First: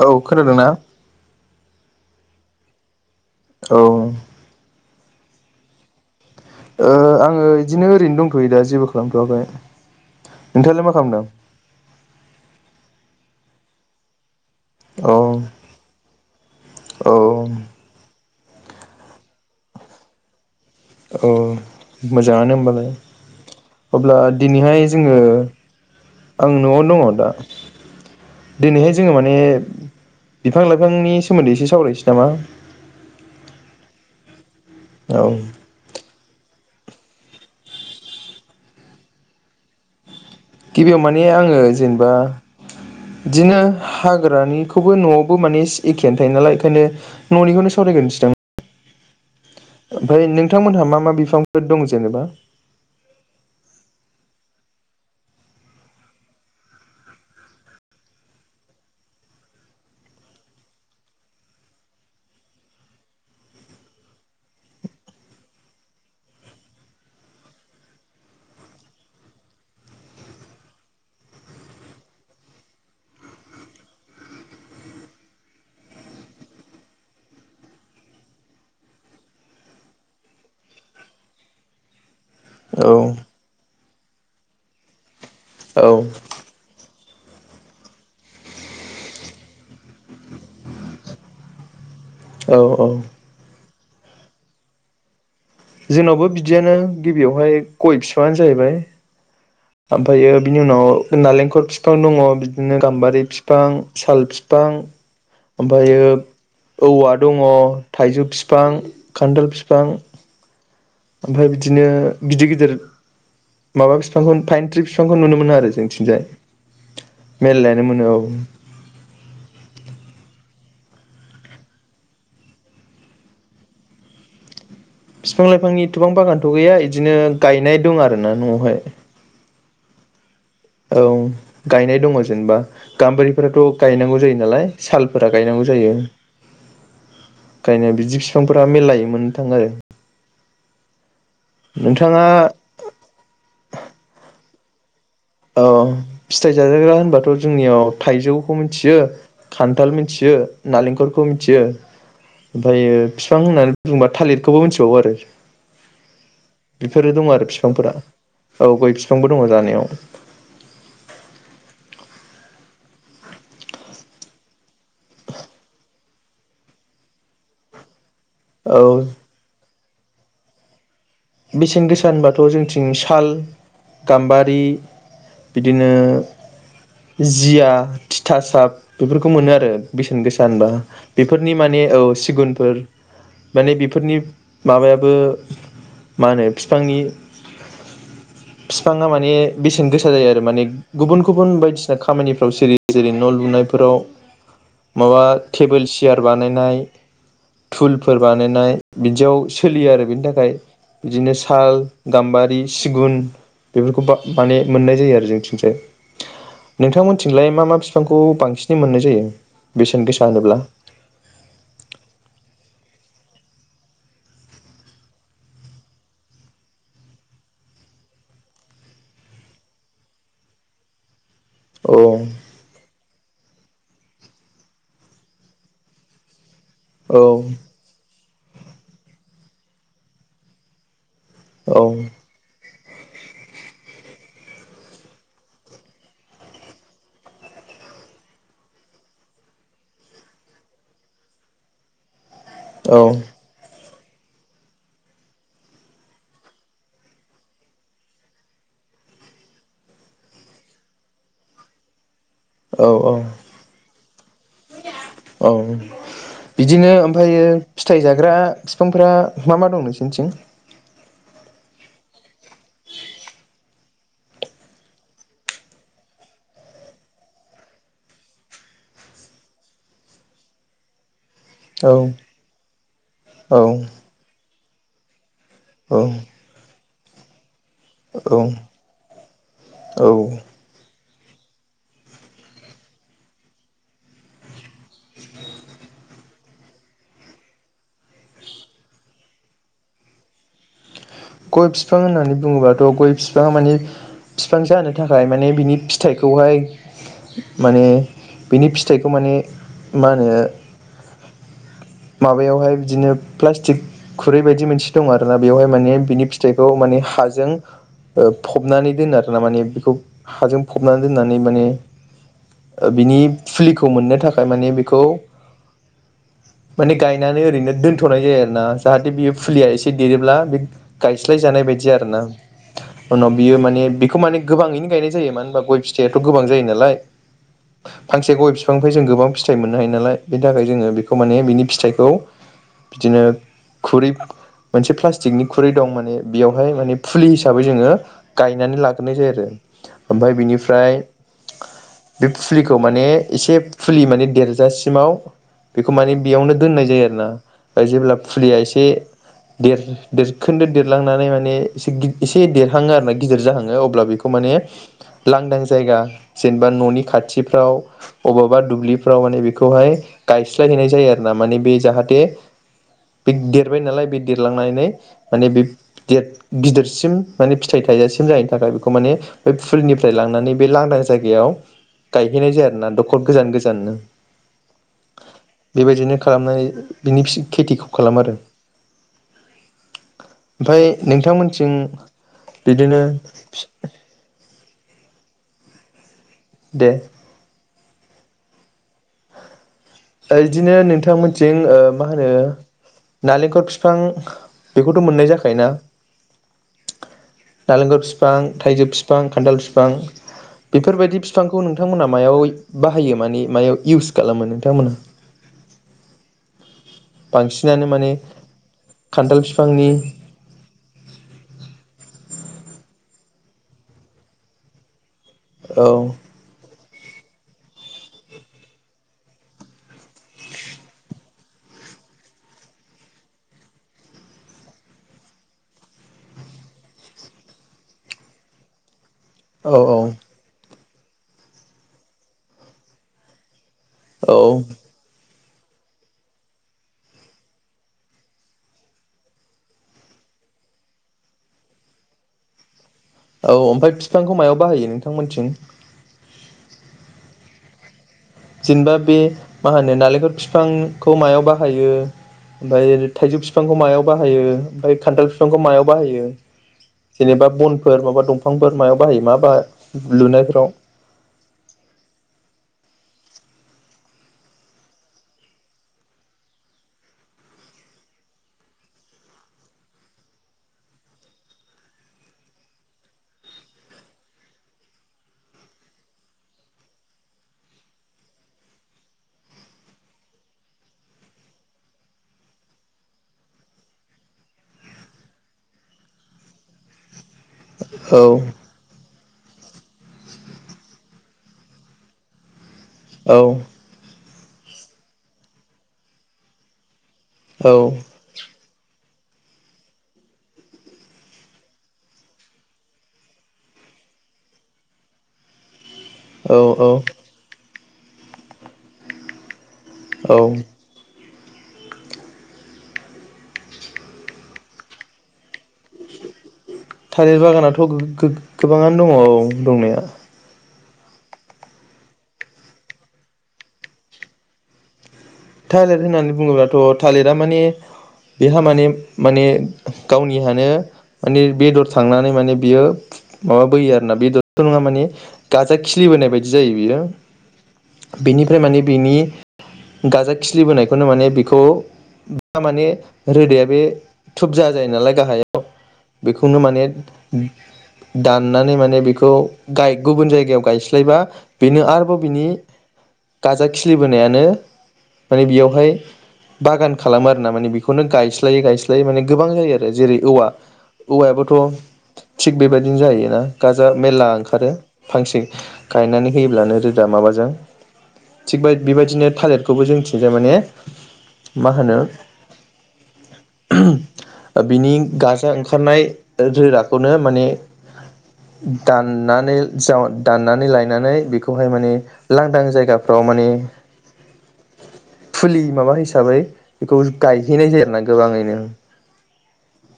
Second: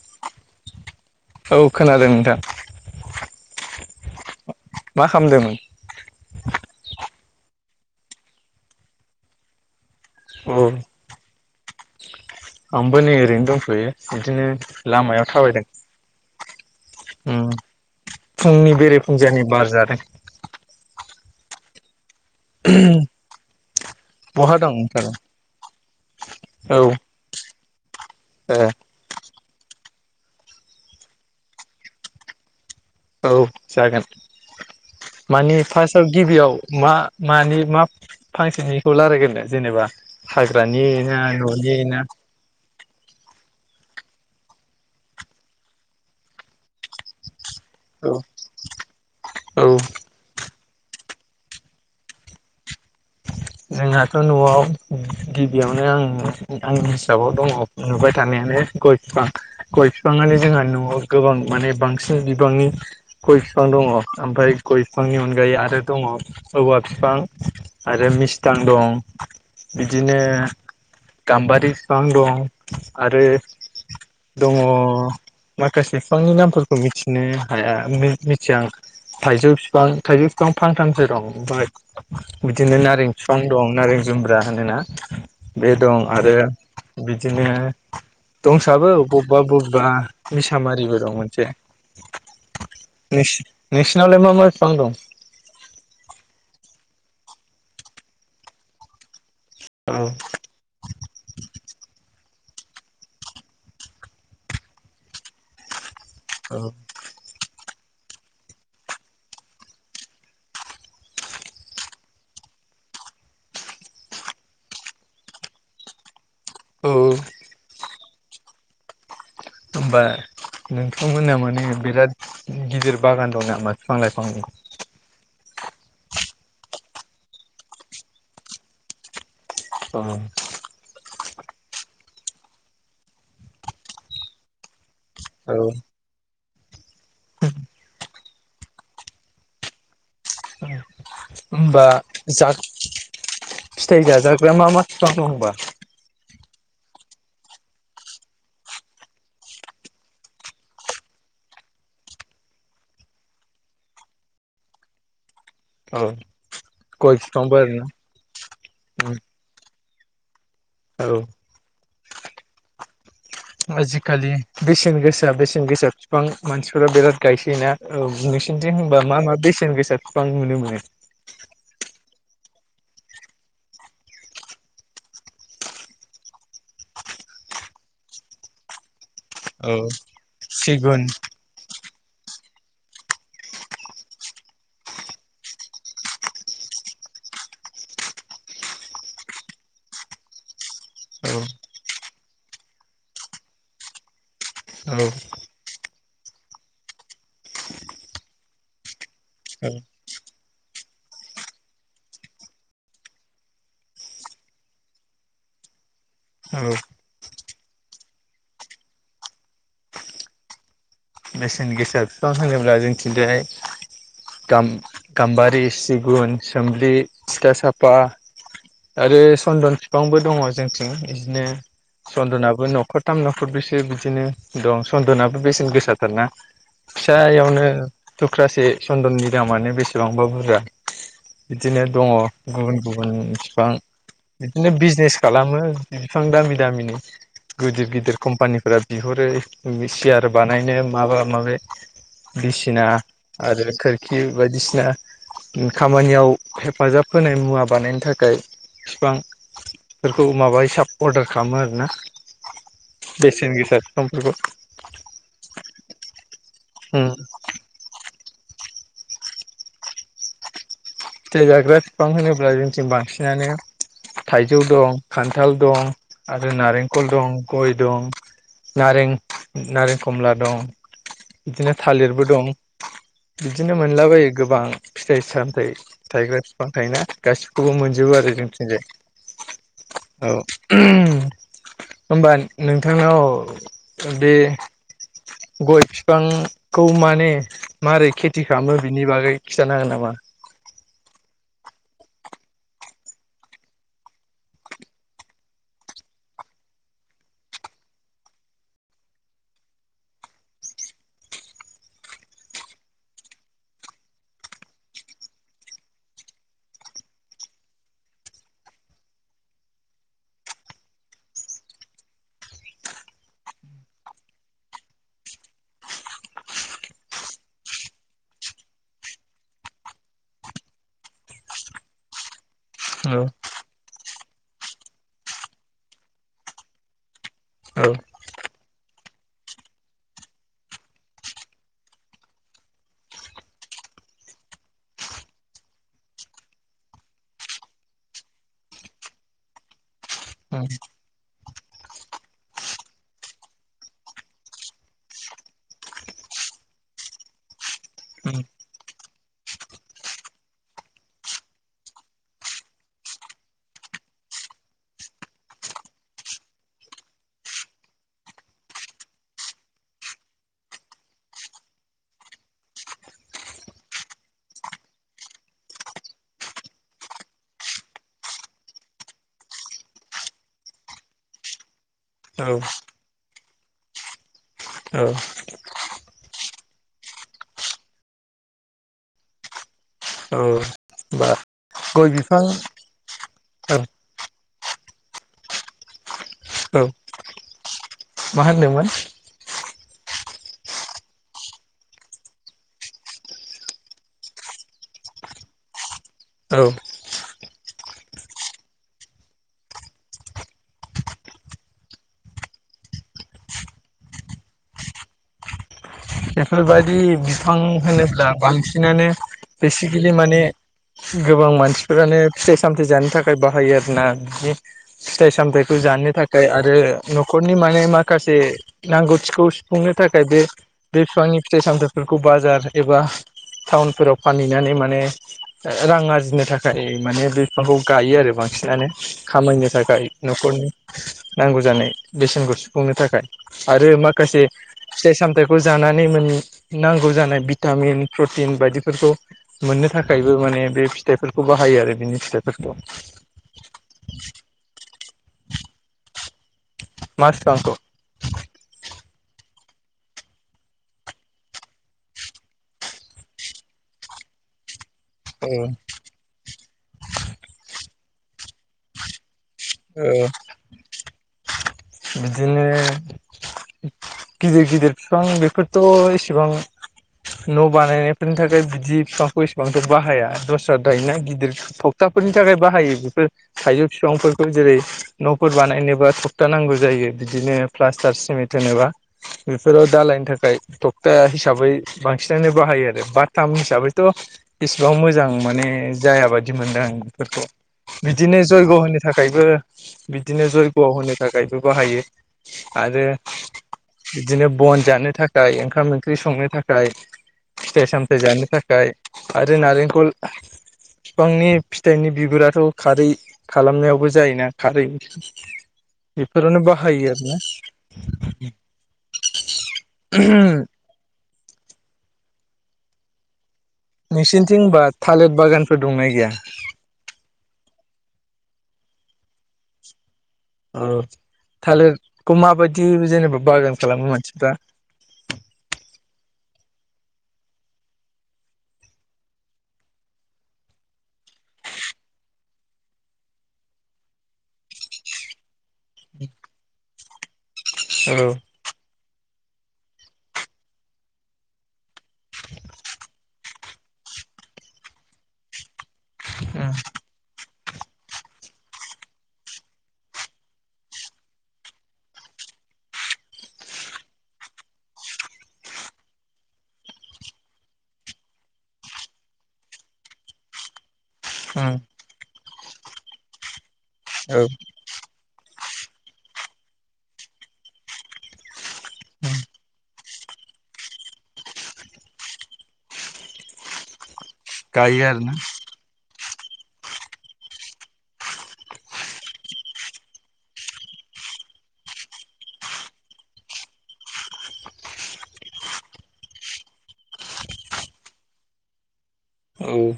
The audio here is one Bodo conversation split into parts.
औ खोनादोंना औ खोनादों। [unintelligible] औ। मा खालामदों? ओ आङो बिदिनो ओरैनो दंथ'यो दा जेबो खालामथ'वाखै। औ नोंथाङालाय मा खालामदों? आंबो नै ओरैनो दंथ'यो बिदिनो। औ लामायाव औ थाबायदों अम। फुंनि बेरे फुंजानि बार जादों। औ। मोजाङानो होमबालाय अब्ला बहा दं दिनैहाय जोङो नोंथाङालाय आं न'आव औ ओ दङ दा। दिनैहाय जोङो माने बिफां -लाइफांनि सोमोन्दै एसे सावरायनोसै नामा? औ जागोन । औ मानि फारसआव गिबियाव मा- मानि- मा फांसेनिखौ रायलायगोननो जेनेबा। हाग्रानि गिबियाव ना माने आङो न'नि ना जेनेबा बिदिनो हाग्रानिखौबो न'आवबो माने एखेयानो थायो नालाय खायनो न'निखौनो सावरायगोर औ नोसै दां। औ ओमफाय नों नोंथांमोनहा मा -मा बिफांफोर दं जेनेबा जोंहाथ' न'आव गिबियावनो आं -आंनि हिसाबाव दङ नुबाय थानायानो गय बिफां- गय बिफाङानो जोंहा न'आव गोबां माने बांसिन बिबांनि गय बिफां दङ ओमफ्राय गय बिफांनि अनगायै आरो दङ औवा बिफां आरो मिस थां दं बिदिनो गाम्बारि बिफां दं आरो दङ माखासे बिफांनि नामफोरखौ मिथिनो हाया मिथिया आं थाइजौ बिफां थाइजौ बिफां फांथामसो दं ओमफ्राय बिदिनो नारें औ बिफां दं नारें जुमब्रा होनोना बे औ दं आरो बिदिनो दंसाबो बबेबा- बबेबा मिसामारिबो दं मोनसे औ औ न नोंसिनावलाय मा- मा बिफां दं? जोंनावबो बिदियानो गिबियावहाय गय बिफायानो जाहैबाय। औ ओमफ्रायो बिनि उनाव नालेंखल बिफां दङ। बिदिनो गाम्बारि फिफां, साल फिफां ओमफ्रायो औवा दङ थाइजौ फिफां, खान्दोल फिफां ओमफ्राय बिदिनो गिदिर- गिदिर माबा बिफांखौ फाइन थ्रि बिफांखौ नुनो मोनो आरो जोंथिंजाय मेल्लायानो मोनो औ। [inaudible] होमबा नोंथांमोना माने बिराद गिदिर बागान दं नामा बिफां लाइफां बिफां लाइफांनिथफां बागानथ' गैया बिदिनो गायनाय दं आरोोना न'आवहाय। औ। औ गायनाय दङ जेनेबा गाम्बारिफोराथ' गायनांगौ जायो नालाय। सालफोरा गायनांगौ जायो [unintelligible] फिफांफोरा मिलायोमोन नोंथां आरो [inaudible] होमबा नोंथाङा जाग फिथाइ जाजा ग्रा मा मा बिफां दं होनबा? अ फि थाइ जाजाग्रा होनबाथ' जोंनियाव थाइजौखौ मिथियो खान्थाल मिथियो नालेंखरखौ मिथियो ओमफ्रायो बिफां होननानै बुङोबा थालिरखौबो मिथिबावो आरो बेफोरो गय दङ आरो बिफांबो आरोना फिफांफोरा औ गय फिफांबो दङ जोंहानियाव औ आजिखालि बेसेन गोसा बेसेन गोसा फिफां मानसिफोरा बिराद गायसोयोना औ नोंसोरनिथिं औ होनबा मा मा बेसेन गोसा फिफां नुनो मोनो बेसेन गोसा होनबाथ' जोंनिथिं साल गाम्बारि बिदिनो जिया थिथासाब बेफोरखौ मोनो आरो औ बेसेन गोसा होनबा सिगुन बेफोरनि माने औ सिगुनफोर माने बेफोरनि माबायाबो मा होनो बिफांनि बिफाङा माने बेसेन गोसा जायो आरो माने गुबुन औ गुबुन बायदिसिना खामानिफ्राव जेरै न' लुनायफोराव औ माबा टेबोल सियार बानायनाय थुलफोर बानायनाय बिदियाव औ सोलियो आरो बिनि थाखाय बिदिनो साल गाम्बारि सिगुन बेफोरखौ माने मोननाय जायो आरो जोंनिथिंजाय औ नोंथांमोनथिंलाय मा मा बिफांखौ बांसिनै मोननाय जायो बेसेन गोसा होनोब्ला बेसेन गोसा बिफां होनोब्ला जोंनिथिंजाय गाम्बारि सिगुन सोमब्लि तिथा साफा आरो सन्दन बिफांबो दङ जोंथिं बिदिनो औ चन्दनाबो न'खर थाम न'खर ब्रैसो बिदिनो दं सन्दनाबो बेसेन गोसा थारना औ फिसायावनो थुख्रासे सन्दननि दामानो बेसेबांबा बुरजा बिदिनो दङ गुबुन गुबुन बिफां बिदिनो बिजनेस खालामो बिफां दामि दामिनि गिदिर-गिदिर कम्पानिफोरा बिहरो सियार बानायनो माबा माबि बिसिना औ आरो खोर खि बायदिसिना खामानियाव हेफाजाब होनाय मुवा बानायनो थाखाय बिफांफोरखौ माबा हिसाब अर्डार खालामो आरोना औ बेसेनगोसा बिफांफोरखौ औ बिदिनो ओमफ्राय फिथाइ जाग्रा बिफांफोरा मा मा दं नोंसोरनिथिं फिथाइ जाग्रा बिफां होनोब्ला जोंथिं बांसिनानो थाइजौ दं खान्थाल दं आरो नारेंखल दं गय दं नारें नारें खमला दं। बिदिनो औ थालिरबो दं औ बिदिनो मोनलाबायो गोबां, फिथाइ सामथाइ औ थाइग्रा फिफां थाइना गासिब खौबो मोनजोबो आरो औ जोंथिंजाय औ ओम होमबा नोंथांनाव बे, गय बिफां खौ माने मारै खेथि खालामो बिनि बागै खिथानो हागोन नामा? गय बिफां होननानै बुङोबाथ' गय बिफाङा माने बिफां जानो थाखाय माने बिनि फिथाइखौहाय माने बिनि फिथाइखौ माने मा होनो माबायावहाय बिदिनो प्लास्टिक खुरै बायदि मोनसे दं आरोना बेवहाय माने, बिनि फिथाइखौ माने हाजों फबनानै दोनो आर ना माने बेखौ हाजों फबनानै दोननानै माने बिनि फुलिखौ मोननो थाखाय माने बेखौ माने गायनानै ओरैनो दोन्थ'नाय जायो आरो ना जाहाथे बियो फुलिया एसे देरोब्ला बे गायस्लायजानाय बायदि आर ना? औ उनाव बियो माने बिख खौ माने गोबाङैनो गायनाय जायो मानो होनबा गय फिथाइ आथ' गोबां जायो नालाय औ फांसे गय फिफांनिफ्राय जों गोबां फिथाइ मोननो हायो नालाय बिनिथाखाय जोङो बेखौ माने बानि फिथाइखौ बिदिनो खुरै मोनसे प्लासटिकनि खु खुरै दं माने बेयावहाय माने फुलि हिसाबै जोङो गायनानै लाग्रोनाय जायो आरो ओमफ्राय बिनिफ्राय बे फुलिखौ माने एसे फुलि माने देरजासिमाव बेखौ माने बेयावनो दोननाय जायो आरोना जेब्ला फुलिया एसे देर खोन्दो देरलांनानै माने एसे देर हाङो आरो ना गिदिर जाहाङो अब्ला बेखौ माने लांदां जायगा जेनेबा न'नि खाथिफ्राव अबबा दुब्लिफ्राव माने बेखौहाय गायस्लायहैनाय जायो आरो ना माने बे जाहाथे बे देरबाय नालाय बे देरलांनानै, माने बे गेद गिदिरसिम माने फिथाइ थाइजासिम जायैनि थाखाय बेखौ माने बे फुलनिफ्राय लांनानै बे लांदां जायगायाव गायहैनाय जाया औ आरो ना द'खर गोजान गोजाननो, औ बेबायदिनो खालामनानै बिनि खेथिखौ खालामो आरो औ ओमफ्राय बा नोंथांमोन थि जों गय बिफां बिदिनो औ फि औ दे मा होनदोंमोन ओ इदिनो नोंथांमोनथिं ओ मा होनो नालेंखर फिफां बेखौथ' मोननाय जाखाय ना औ नालेंखर फिफां थाइजौ फिफां खान्थाल फिफां बेफोरबायदि फिफांखौ नोंथांमोनहा मायाव बाहायो माने मायाव इउस खालामो नोंथांमोनहा, एफोरबाय बिदि बिफां बांसिनानो माने होनोब्ला बांसिनानो खान्थाल बिफांनि बेसिकेलि माने गोबां मानसिफोरानो फिथाइ सामथाय जानो थाखाय बाहायो आरो ना बिदि, फिथाइ सामथायाइखौ औ जानो थाखाय आरो न'खरनि माने माखासे नांगौथिखौ सुफुंनो थाखाय बे, बे बिफांनि फिथाइ सामथाइफोरखौ बाजार एबा टाउनफोराव फानहैनानै माने रां आरजिनो थाखाय माने बे बिफांखौ गायो आरो बांसिनानो, खामायनो औ थाखाय न'खरनि, नांगौ जानाय बेसेनखौ सुफुंनो थाखाय, आरो औ माखासे फिथाइ साम बो जानानै मोन नांगौ जानाय भिटामिन प्रटिन बायदिफोरखौ मोननो थाखायबो माने बे फिथाइफोरखौ बाहायो आरो बिनि फिथाइफोरखौ, औ ओमफ्राय बिफांखौ मायाव बाहायो नों नोंथांमोनथिं मा फिफांखौ जेनेबा बे मा होनो नालेंखल बिफांखौ मायाव बाहायो ओमफ्राय थाइजौ फिफांखौ मायाव बाहायो, ओमफ्राय खान्थाल बिफांखौ ओ मायाव बाहायो जेनेबा बनफोर माबा, दंफांफोर मायाव बाहायो मा बाहाय ओ लुनायफ्राव बिदिनो गिदिर गिदिर बिफां बेफोरथ' एसेबां न' बानायनायफोरनि थाखाय बिदि बिफांखौ इसेबांथ' बाहाया दस्रा थायोना गिदिर थखथाफोरनि थाखाय बाहायो बेफोर थाइजौ बिफांफोरखौ जेरै न'फोर बानायनोबा थखथा नांगौ जायो बिदिनो प्लास्टार सिमेन्ट होनोबा बेफोराव दालायनो थाखाय थखथा हिसाबै बांसिनानो बाहायो आरो बााथाम हिसाबैथ' इसिबां मोजां माने जायाबादि मोनदों आं बेफोरखौ औ बिदिनो जयग' होनो थाखाय खायबो बिदिनो जयगआव होनो थाखायबो। बाहायो आरोे औ बिदिनो बन जानो थाखाय ओंखाम ओंख्रि संनो थाखाय। फिथाइ सामथाइ जानो थाखाय आरो नारेंखल फिफांनि फिथाइनि बिगुराथ खारै खालामनायावबो जायोना खारै औ बेफोरनो बाहायो आरो ना। औ [unintelligible] [unintelligible] नोंसिनिथिं बा थालिर बागान थालिर बागानाथ गो गोबाङानो दङ औ दंनाया। औ थालिरखौ माबायदि जेनेबा बागान खालामो मानसिफ्रा थालिर होननानै बुङोब्लाथ थालिरा माने बेहा माने माने गावनिहानो माने बेदर थांनानै माने बियो माबा बोयो आरोना बेदरथ नङा माने गाजा खिलिबोनाय बायदि जायो बियो। औ उम बेनिफ्राय माने बिनि गाजा खिलिबोनायखौनो माने बेखौ दा माने रोदाया बे थुबजा जायो नालाय गाहायाव बेखौनो माने दाननानै माने बेखौ गाय गुबुन जायगायाव गायस्लायबा बेनो आरोबाव बिनि गाजा खिलिबोनायानो माने बेयावहाय बागान खालामो आर ना माने बेखौनो गायस्लायै गायस्लायै माने गोबां जायो आरो जेरै औवा औवायाबोथ उम थिग बेबायदिनो जायोना गाजा मेरला औ ओंखारो फांसे गायनानै होयोब्लानो रोदा माबाजों थिग बेबायदिनो उम थालेर जोंथिंजाय माने मा होनो बिनि गायो आरोना गाजा ओंखारनाय रोदाखौनो माने दाननानै जा दाननानै लायनानै बेखौहाय माने लांदां जायगाफ्राव माने फुलि माबा हिसाबै बेखौ गायहैनाय जायो आरो ना गोबाङैनो औ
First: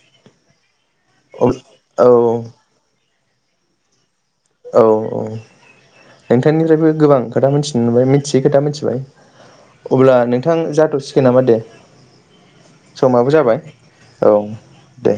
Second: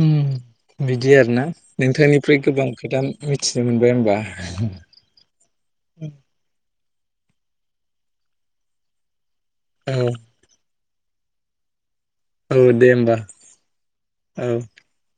उम बिदि आरो ना नोंथांनिफ्राय औ गोबां खोथा मिथिनो मोनबाय होमबा औ औ नोंथांनिफ्रायबो गोबां खोथा मिनथिनो मोनबाय मिथियै खोथा मिथिबाय। औ अब्ला नोंथां जाथ सिखो नामा दे। औ दे होमबा समाबो जाबाय औ दे।